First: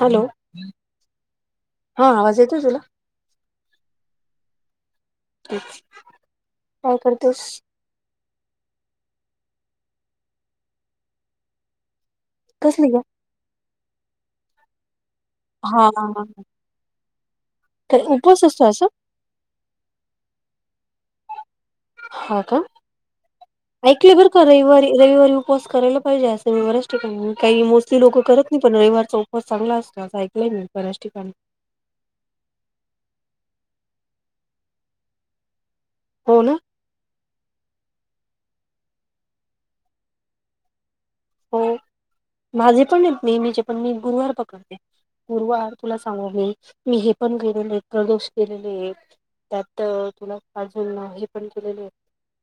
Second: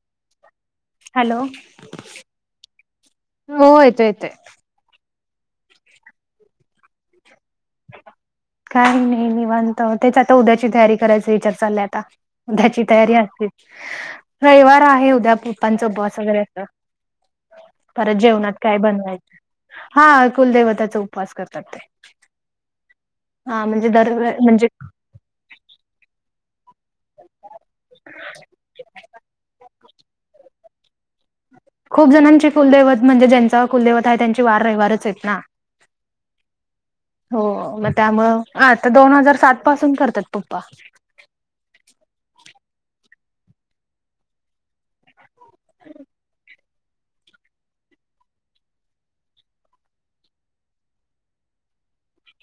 Hello hello हा आवाज येतोय तुला हो येतो येतोय. तेच काय करतेस? काय नई निवांत तेच आता उद्याची तयारी करायचा विचार चाललाय आता उद्याची कसली ग तयारी असतेच रयवार आहे उद्या पप्पांच हा बॉस वगैरे असता काय परत उपवास जेवणात असतो काय असं बनवायचं? हा कुलदैवताचा उपवास करतात ते हा का हा म्हणजे दर ऐकलय बरं का म्हणजे रयवारी रविवारी उपवास करायला पाहिजे असं मी बऱ्याच ठिकाणी काही मोस्टली लोकं करत नाही पण रयवारचा उपास चांगला असतो असं ऐकलय मी बऱ्याच ठिकाणी खूप जणांचे कुलदैवत म्हणजे ज्यांचा कुलदैवत आहे त्यांचे वार रयवारच येत ना. हो ना हो म त्यामुळ अ आता दोन हजार सात पासून करतात पप्पा हो माझे पण येत नेहमीचे पण मी गुरुवार पकडते. गुरुवार तुला सांगू मी मी हे पण केलेले ये एकादशी केेलेलीये. त्यात तुला अजून हे पण केलेले येत.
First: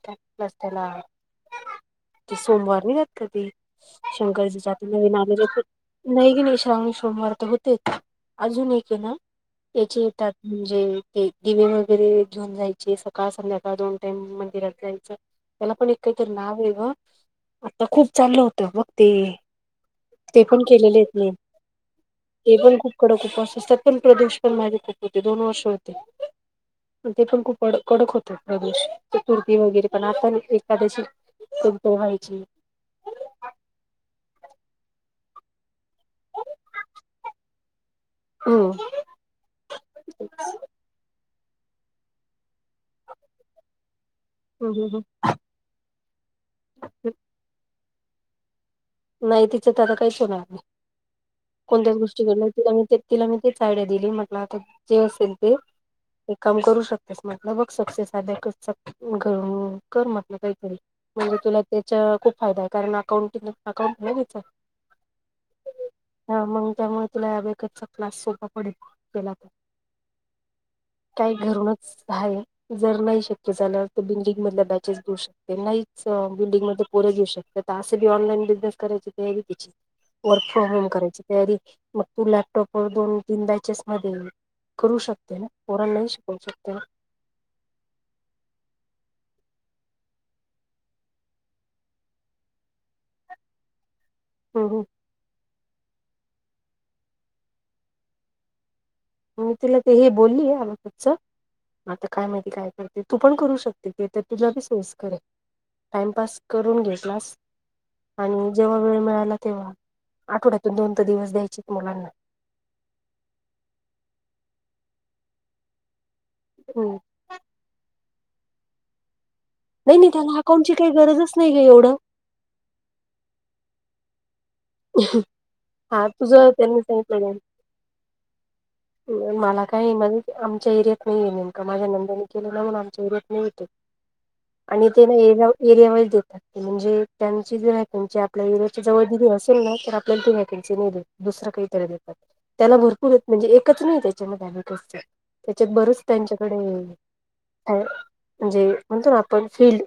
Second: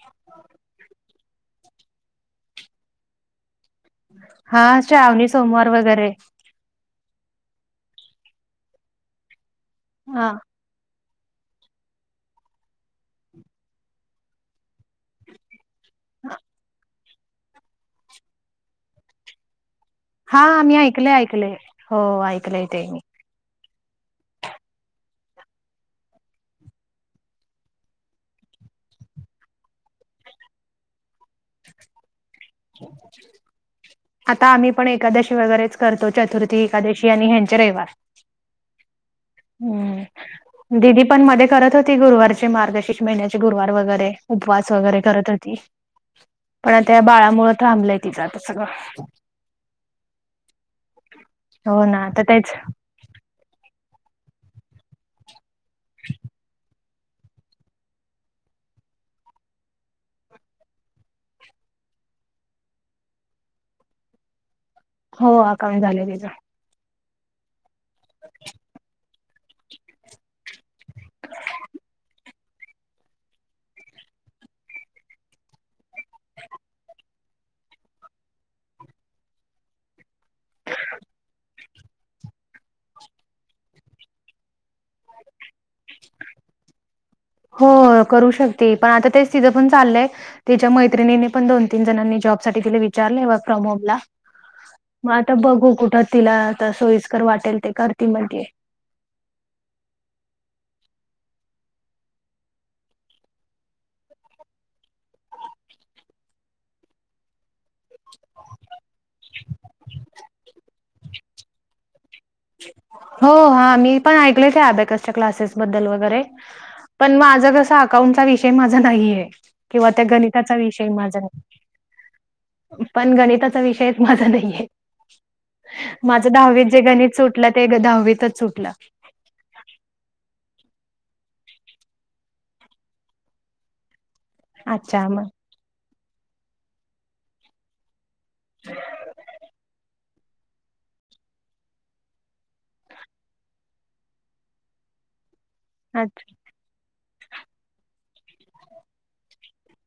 काय [inaudible] त्याला ते सोमवार नाई जात का ते शंकराची हा जातील [unintelligible] ना श्रावणी म्हणजे अशी सोमवार वगैरे नाही की नाय श्रावणी सोमवार तर होत ते एक अजून एक ये ना त्याचे हा येतात हुं जे ते दिवे वगैरे घेऊन जायचे सकाळ संध्याकाळ दोन टाईम मंदिरात जायचं त्याला पण एक कायतरी नाव ये ग आता खूप चाललं होतं बग ते हा ते पण मी केलेले ऐकलंय येत मी ऐकलंय. हो ते ऐकलंय पण मी खूप कडक उपवास असतात पण प्रदूषण पण माझे खूप होते दोन वर्ष होते. पण ते पण खूप कडक कडक होतात प्रदेश चतुर्थी वगैरे पण आता नाय एखादशी कधीतरी व्हायची. [inaudible] आता आम्ही पण एकादशी वगैरेच करतो चतुर्थी एकादशी आणि ह्यांचे रयवार ओ हम्म दिदी पण मध्ये करत होती गुरुवारचे मार्गशीश महिन्याचे गुरुवार वगैरे उपवास हम्म हम्म वगैरे करत होती पण आता या बाळा मुळ थांबलंय तिचं आता सगळं नाही तिचं तर आता काहीच होणार नाय हो कोणत्याच ना आता गोष्टी घडल्यावर तेच तिला मी ते तिला मी तीच आयडिया दिली म्हटलं आता जे असेल ते एक काम करू शक शकतेस म्हटलं बघ सक्सेस अबॅकस क अ कर म्हटलं कायतरी म्हणजे तुला त्याचा खूप फायदा हाय कारण अकाउंटिंग अकाउंट हाय तिचा हो अकाउंट झालंय तिज मग त्यामुळे तुला वगचा क्लास सोपा पडेल त्याला [inaudible] काही घरूनच आहे जर नाही शक्य झालं तर बिल्डिंग मधल्या बॅचेस घेऊ शकते नाहीच बिल्डिंग मधले पोरे घेऊ शकत तर असेीऑलाईन बिजनेस कयची ते कची वर्क फ्रॉम होम करायची तयारी मग तू लॅपटॉप व दोन तीन बॅचेस मध्ये करू शकते ना पोरण नाही शिकवू शकते ना हो करू शकते पण आता तेच तिथं पण चाललंय त्याच्या मैत्रिणीने पण दोन तीन जणांनी जॉब साठी तिला विचारले फ्रॉम होम ला हो हो मग आता बघू कुठं तिला आता सोयीस्कर वाटेल ते कर त म्हणज तिला तर हे बोलली आ खचच आता काय माहिती काय करते तू पण करू शकते ते तर तुझला बी सोयस् करे टाइमपास करून घेत नास आणि जेव्हा वेळ मिळाला तेव्हा आठवड्यातून दोन त दिवस द्यायचेत मुलांना हो हा मी पण ऐकले ते अबेकसच्या क्लासेस बद्दल वगैरे हम्म पण माझं कसं अकाउंटचा विषय माझा नाही आहे किंवा नाही त्या नाही त्याला गणिताचा अकाउंटची विषय काही माझा. गरजच नाही ग एवढं पण गणिताचा विषयच माझा नाही आहे हा माझ तुझं दहावीत त्यांनी जे गणित सांगितलं सुटला ते दहावीतच सुटला. मला काही म्हण आमच्या एरियात नाही आहेे नेमका माझ्या नंद्यांने केलेलं म्हणून आमच्या एरियात नाही येत. [inaudible] आणि ते न मग एरिया एरियावाईज देतात म्हणजे त्यांची जे त्यां आपल्या एरियाच्या जवळ दिली असेल ना तर आपल्याला ते वॅकेनसी नाही देत. दुसर काहीतरी देतात. त्याला भरपूर येत म्हणजे एकच नाही त्याच्या मध्ये अबाकसच. त्याच्यात बरच अच्छा त्यांच्याकडे आहे. म्हणजे म्हणतो ना आपण फील्ड.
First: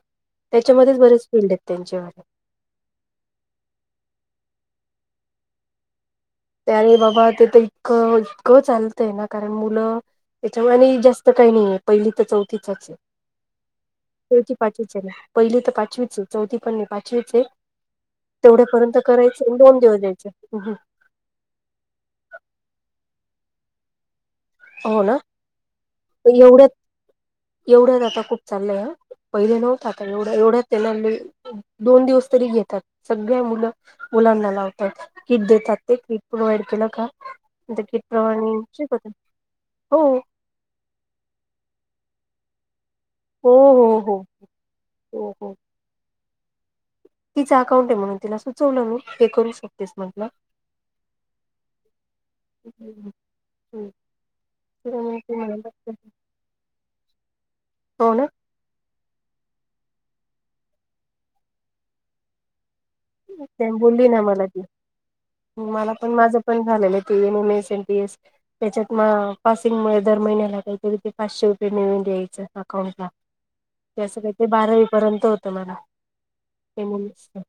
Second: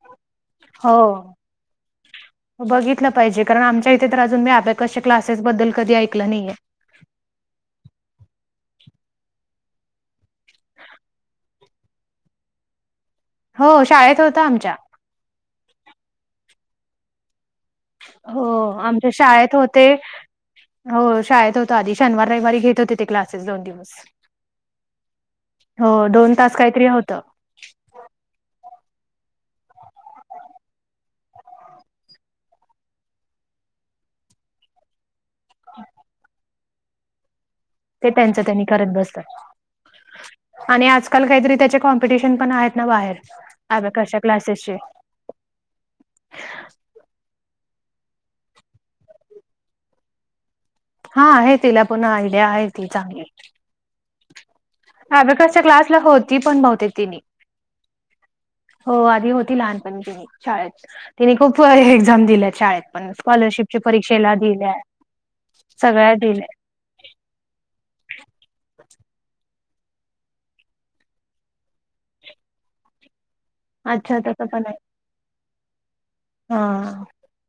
त्याच्यामध्येच बरेच हो. फील्ड आहेत त्यांच्यावाले. बघितलं पाहिजे कारण आमच्या इथे तर अजून मी अबाकस च्या क्लासेस बद्दल कधी ऐकलं नाहीये. त्या आणि बाबा ते तर इतकं इतकं चालतंय ना कारण मुलं त्याच्यामधी जास्त काही नाही आहे पहिली तर चौथीचच आहे. हो शाळेत होतं चौथी आमच्या. पाचवीच आहे ना पहिली तर पाचवीच चौथी पणणे पाचवीच आहे हो तेवढ्यापर्यंत आमच्या शाळेत करायचं दोन होते दिवस द्यायचं हो शाळेत हो आधी शनिवार रविवारी घेत होते ते क्लासेस दोन दिवस हो ना हो दोन तास काहीतरी होतं एवढ्याच आता खूप चाललंय ह पहिले नव्हत आता एवढ्या एवढ्या त्याला दोन दिवस तरी घेतात सगळ्या मुलं मुलांना लावतात. किट देतात ते किट प्रोवा्इड केलं का किट ते त्यांचं प्रमाणे त्यांनी करत शिक बसतात. हो आणि आजकाल काहीतरी त्याचे कॉम्पिटिशन पण आहेत ना बाहेर हो हो अब्याकसच्या हो क्लासेसचे. हो तिच अकाउंट आहे म्हणून तिला सुचवलं मी हे करू शकतेस म्हटलं. हा आहे तिला पुन्हा आयडिया आहे ती चांगली. अबाकसच्या क्लासला होती पण बहतेक ती. हो न. हो आधी होती लहानपनी तिची शाळेत. तिने खूप एक्झाम दिल्या शाळेत. त्या स्कॉलरशिपच्या बोलली ना परीक्षेला मला ती दिल्या. मला पण सगळ्या माझं दिल्या पण झालेलं ते M M S MP S त्याच्यात म पासिंग मुळ दर महिन्याला काही तरी ते पाचशे रुपये नेऊन द्यायचं अकाउंटला. [inaudible] ते अस काही ते तसं पण आहे बारावी पर्यंत होतं मला. एन हा. एम एस च.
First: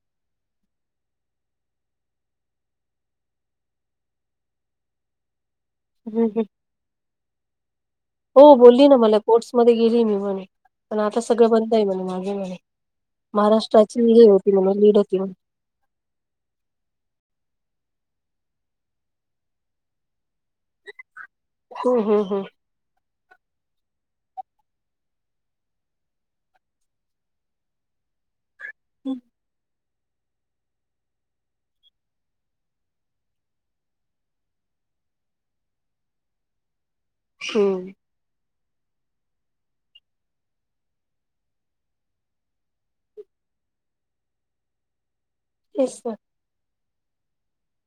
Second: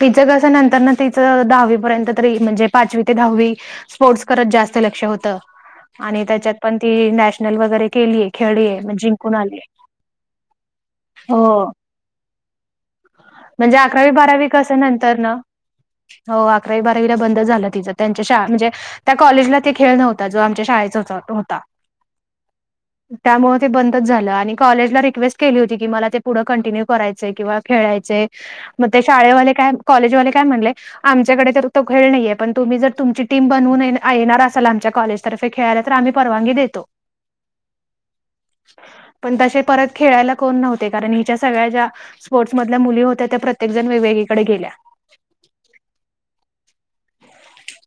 तिचं कस नंतरन तिचं दहावीपर्यंत तरी म्हणजे पाचवी ते दहावी - - स्पोर्टस करत जास्त लक्ष होत आणि त्याच्यात पण ती नॅशनल वगैरे केलीय हो खेळलीय बोलली ना मला जिंकून स्पोर्ट्स आलीय मध्ये गेली मी म्हणे. पण आता सगळं हो बंद आहे म्हणे. माझ [unintelligible] म्हणे. म्हणजे महाराष्ट्राची अकरावी, हे बारावी होती कस म्हणे लीड होती म्हणे नंतरन- - हो. अकरावी, बारावीला बंद झालं तिचं. त्यांच्या शाळा म्हणजे त्या कॉलेजला ते खेळ नव्ह - - [unintelligible] जो आमच्या शाळेचा होता तो होता. हम्म हम्म हम्म त्यामुळे ते बंदच झालं आणि कॉलेजला रिक्वेस्ट केली होती की मला ते पुढं कंटिन्यू करायचं. किंवा खेळायचे. मग ते शाळेवाले काय कॉलेजवाले काय म्हणले आमच्याकडे तर तो खेळ नाहीये पण तुम्ही जर तुमची टीम बनवून येणार असाल आमच्या कॉलेज तर ते खेळायला तर आम्ही परवानगी देतो. हम्म. पण तसे परत खेळायला कोण नव्हते कारण हिच्या सगळ्या ज्या स्पोर्ट्समधल्या मुली होत्या त्या प्रत्येक जण वेगवेगळीकडे गेल्या. तेच तर.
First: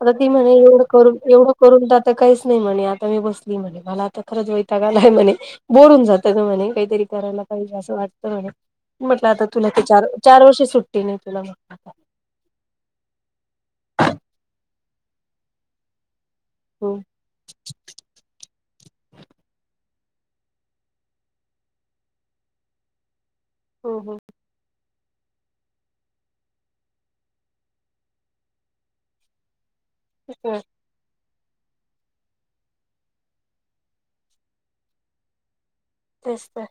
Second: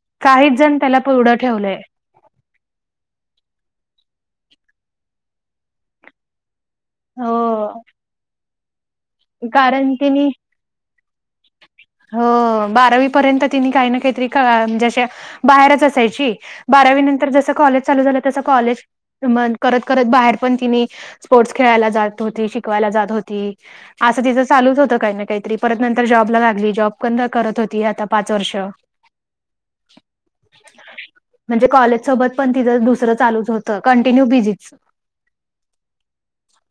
आता ती म्हने काहीच जण एवढं त्याला करून पुढं एवढं ठेवलंय करून दा तर काहीच नाही म्हणे. आता मी बसली म्हणे. मला आता खरंच वैताक आलाय म्हणे. बोर होऊन जात गं म्हणे. काहीरी करायला हो. पाजे अस वाट म्हले म्हटलं आता तुला ते कारण चार तिनी -चार वर्षी सुट - - टी नाही तुला [unintelligible] हो बारावी पर्यंत तिने काही ना काहीतरी क म्हणजे अशी बाहेरच असायची. हो बारावी नंतर जसं कॉलेज चालू झालं तसं कॉलेज म्हण करत करत बाहेर पण तिने स्पोर्टस खेळायला जात होती. शिकवायला जात होती. हो हो असं तिज चालूच होतं काय ना काहीतरी परत नंतर जॉबला लागली. जॉब [unintelligible] होती हे आता पाच वर्ष. हं. म्हणजे कॉलेज सोबत पण तिथं दुसरं चालूच होतं. कंटिन्यू बिझीच. तेच तर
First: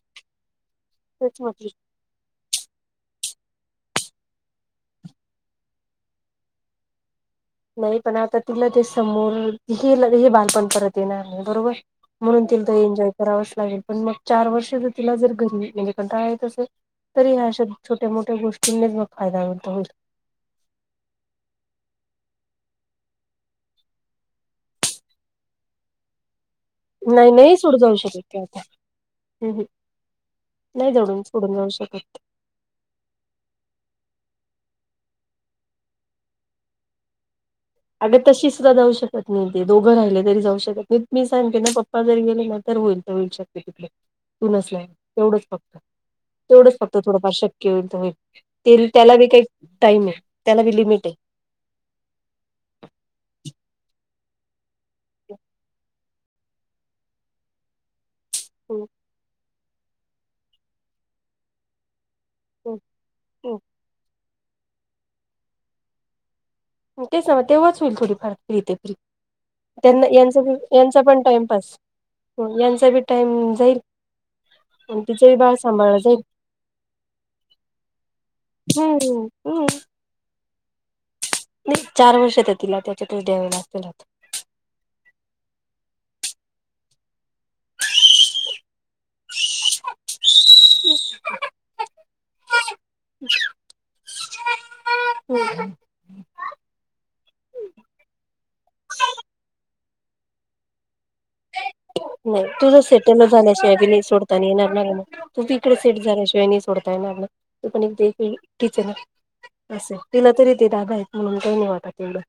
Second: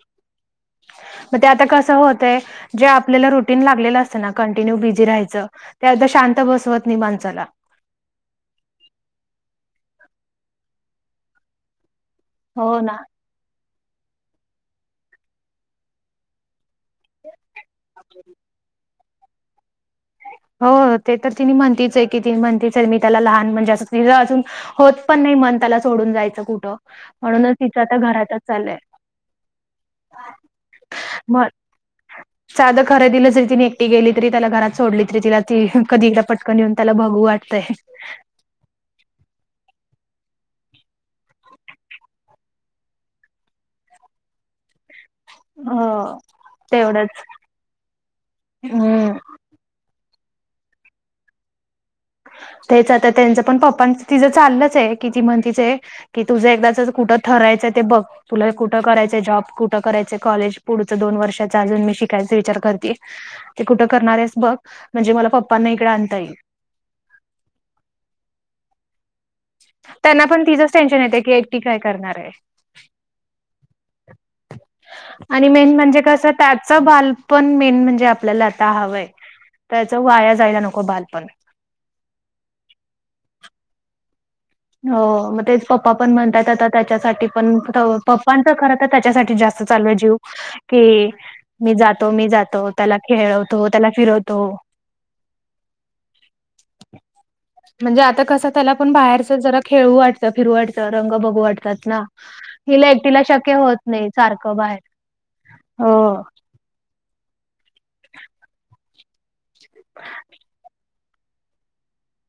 म तेच ते आता म्हटली कसं होतय - - जे आपल्याला रुटीन लागलेलं असतं ना कंटिन्यू बिझी राहायचं. ते आता शांत बसवत नाही माणसाला. नाही. पण आता तिला ते समोर हे -हे बालपण परत येणार नाही बरोबर. म्हणून तिला तर हो ना एन्जॉय करावंच लागेल. पण मग चार वर्ष जर तिला जर घरी म्हणजे कंटाळा येत असेल - - तरी ह्या अशा छोट्या मोठ्या गोष्टींनीच मग फायदा होतो. होईल. हो. ते तर तिनि म्हणतीच हाय की ति म्हणतीच हाय मी त्याला लहान म्हणजे असं तिला अजून - - होत पण नाही मन त्याला सोडून जायचं कुठं. नाही. म्हणूनच नाही. सोडू तिचं आता जाऊ शकत ति घरातच आता. चाललंय हम्, हम्. नाही [unintelligible] मग सोडून जाऊ शकत. साधं खरेदीला जरी तिने एकटी गेली तरी त्याला घरात सोडली - - [unintelligible] तिला ती कधी एकदा पटकन येेऊन त्याला बघू वाटतंय. अगं तशी सुद्धा जाऊ शकत नाही. ते दोघं राहिले तरी जाऊ शकत नाही. मी सांगते ना पप्पा जर गेले ना तर होईल. होईल शक्य कुठलं. तू नसल्यावर. तेवढंच फक्त. हो तेवढंच फक्त थोडंफार शक्य होईल तर होईल. ते त्याला हम्म जे काही टाइम हाय. त्याला बी लिमिट ये. तेच आता त्यांचं पण पप्पांच तिचं चाललंचये. कि ती म्हणतिचये - - कि तुझं एकदाच कुठं ठरायचं ते बघ. तुला कुठं करायचय जॉब? कुठं करायच कॉलेज? पुढचं दोन वर्षच अजून मी शि काय ते विचार करते ते. कुठं करणार आहेस बघ म्हणजे मला पप्पांना इकडे आणता येईल. तेच मग तेव्हाच होईल थोडीफ फार फ्री ते फ्री. त्यांना यांचा पण बी तिचंच यांचा टेन्शन येते पण की एकटी टाइमपास काय करणार आहे म यांचा बी टाइम जाईल. तिचंही आणि बाळ मेन सांभाळलं म्हणजे जाईल कस त्याच बालपण मेन म्हणजे आपल्याला आता हवय. हम्म हम्म त्याच वाया जायला नको बालपण. नाही चार वर्षात तिला त्याच्यातच द्यायला असेल. हो मग तेच पप्पा पण म्हणताय आता त्याच्यासाठी पण. पप्पांच खरत त्याच्यासाठी जास्त चालू आहे जीव कि मी जातो मी जातो त्याला खेळवतो त्याला फिरवतो. हम्. म्हणजे आता कस त्याला पण बाहेरच जरा खेळ वाट फिरटच रंग बघूटतात ना तुझं हिला एकटीला सेटल शक्य झाल्याशिवाय बी होत नाही सोडताना सारखं येणार बाहेर. ना मग तू त इकडे सेट हो झाल्याशिवाय नाही सोडताय ना आप तू पण एक देीलिच आहे ना. असं तिला तरी ते दादा आहेत म्हणून काही नाही वाटा तेवढं.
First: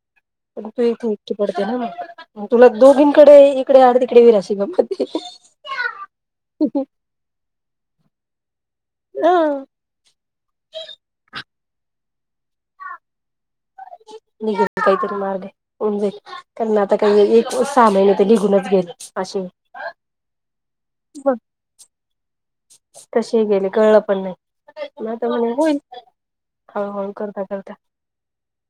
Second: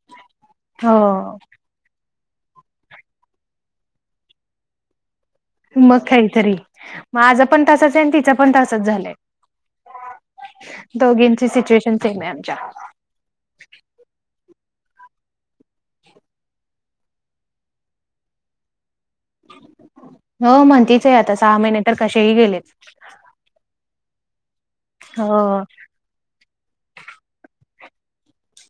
पण तू इथ हो इकी पडते ना तुला दोघींकडे. इकडे आड तिकडे व रस ग मग काहीतरी मग आझ पण तासच आहे आणि तिचा पण तासच झालाय. हा दोघींची सिच्युएशन सेम आहे आमच्या. नि गेली काही तरी मारलेन. कारण आता काही एक सहा महिने ते निघूनच घेल असे. हो म्हणतीच आहे आता सहा महिने तर कसेही गेलेत. तसे गेले कळलं पण नाही आता म्हणे हो होईल. हळूहळू करता करता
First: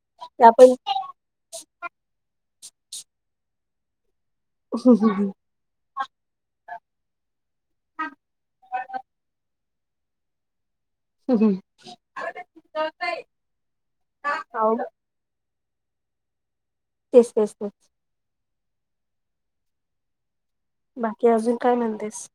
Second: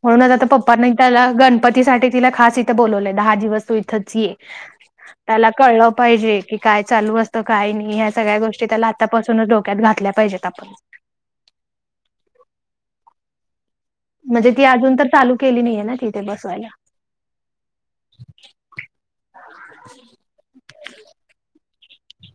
म्हणूनच आता पप्पने आपण त्याला गणपती सा तिला खास इथं बोलवलंय दहा दिवस तू इथंच ये. ह ह ह त्याला कळलं पाहिजे की काय चालू असतं काय नाही या्या सगळ्या गोष्टी त्याला आतापासूनच डोक्यात घातल्या पाहिजेत आपण. सहम [unintelligible] म्हणजे ती अजून तर चालू केली नाहीये ना तिथे बसवायला. तेच तेच तेच. बाकी अजून काय म्हणतेस.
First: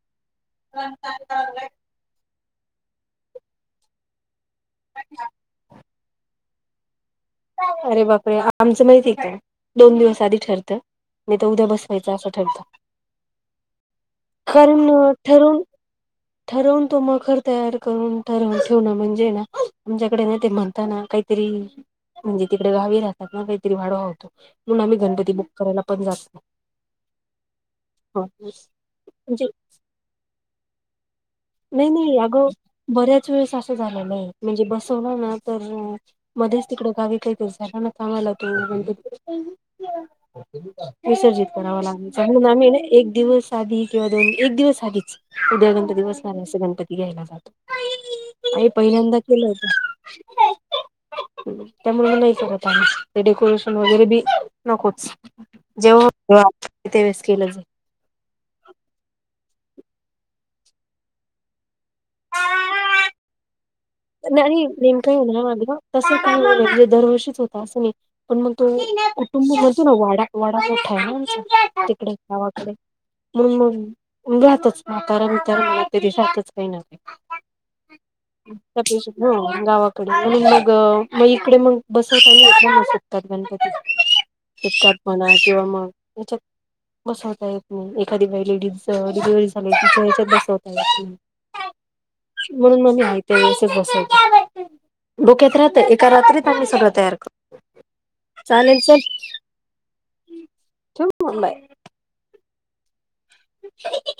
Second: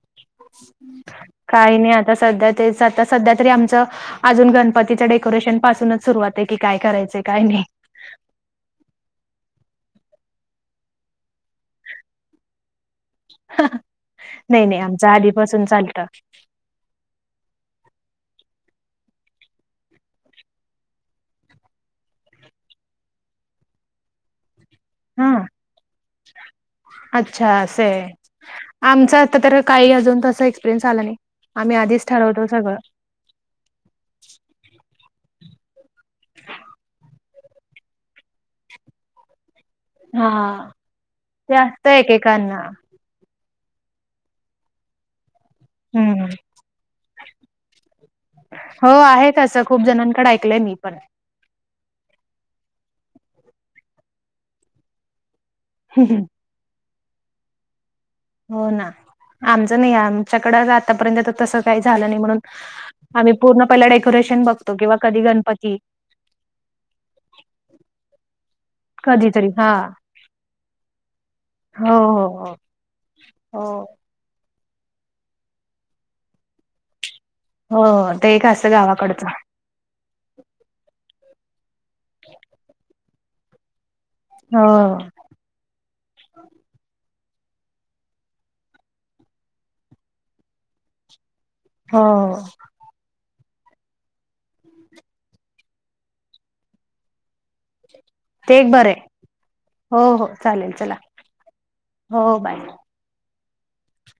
काही नाही आता सध्या तेच आता सध्या तरी आमचं. अजून गणपतीच डेकोरेशन पासूनच सुरुवात आहे की काय करायचे काय नाही. अरे बापरे आमचं माहीतक आहे दोन दिवस आधी ठरतं. मी ते उद्या बसवायचं असं ठरत.. नाही नाही आमच्या ठरवून आधीपासून चालतं. ठरवून तो मखर तयार करून ठरव ठेवण म्हणजे ना तुमच्याकडे ना ते म्हणताना काही.. तरी म्हणजे तिकडे गावी राहतात ना काहीतरी वाढवा होतो. म्हणून आम्ही गणपती हा. बुक करायला पण जातो. अच्छा असं आहे आमच आता तर काही अजून त एक्सपिरियन्स आला नाही. आम्ही नाही आधीच नाही ठरवतो अगं सगळं. बऱ्या च वेळेस असं झालेलं आहे म्हणजे बसवलं ना तर मध्येच तिकडे गावी काहीतरी झालं ना. चांगला तण हा. विसर्जित ते करावा असतं लागयचा म्हणून एकेकांना. आम्ही ना एक दिवस. आधी किंवा दोन एक दिवस आधीच उद्या गणपती हम्म. बसणार असं गणपती घ्यायला जातो. आणि हो पहिल्यांदा केलं आहें होतं खूप जणांकडे ऐकलंय मी पण त्यामुळे नाही करत आ ते डेकोरेशन वगैरे बी नकोच. जेव्हा ते वळेस केलं जा. हो ना आमचं नाही आमच्याकडं आतापर्यंत तर तसं काही झालं नाही म्हणून. जाईल आम्ही पूर्ण पहिला डेकोरेशन बघतो किंवा कधी गणपती तस काय हो दर वर्षीच होत असं नाही. पण मग तो कधीतरी कुटुंब हा. म्हज ना वाडा वाडा मोठा आहे ना आमचा हो तिकडे हो हो. गावाकडे. मग मग जातच म्हातारा मितारा तरी जातच काही ना काही हो ते का. त हो [unintelligible] गावाकडे म्हणून मग मग बसविता आणि कतात गणपती हो टिपटाप हो. म्हणा किंवा मग. बसवता येत नई, एखादी बई लेडीज अ डिलिव्हरी झाली तिच्या हेच्यात बसवता येत नई. हा. म्हणून मग मी हाय त्या वेळेसच बसवत डोक्यात राहत एका रात्रीत आम्ही सगळं तयार कर ते एक बरं आय, हो हो चालेल चला, ठेवू मग बाय हो बाय [unintelligible]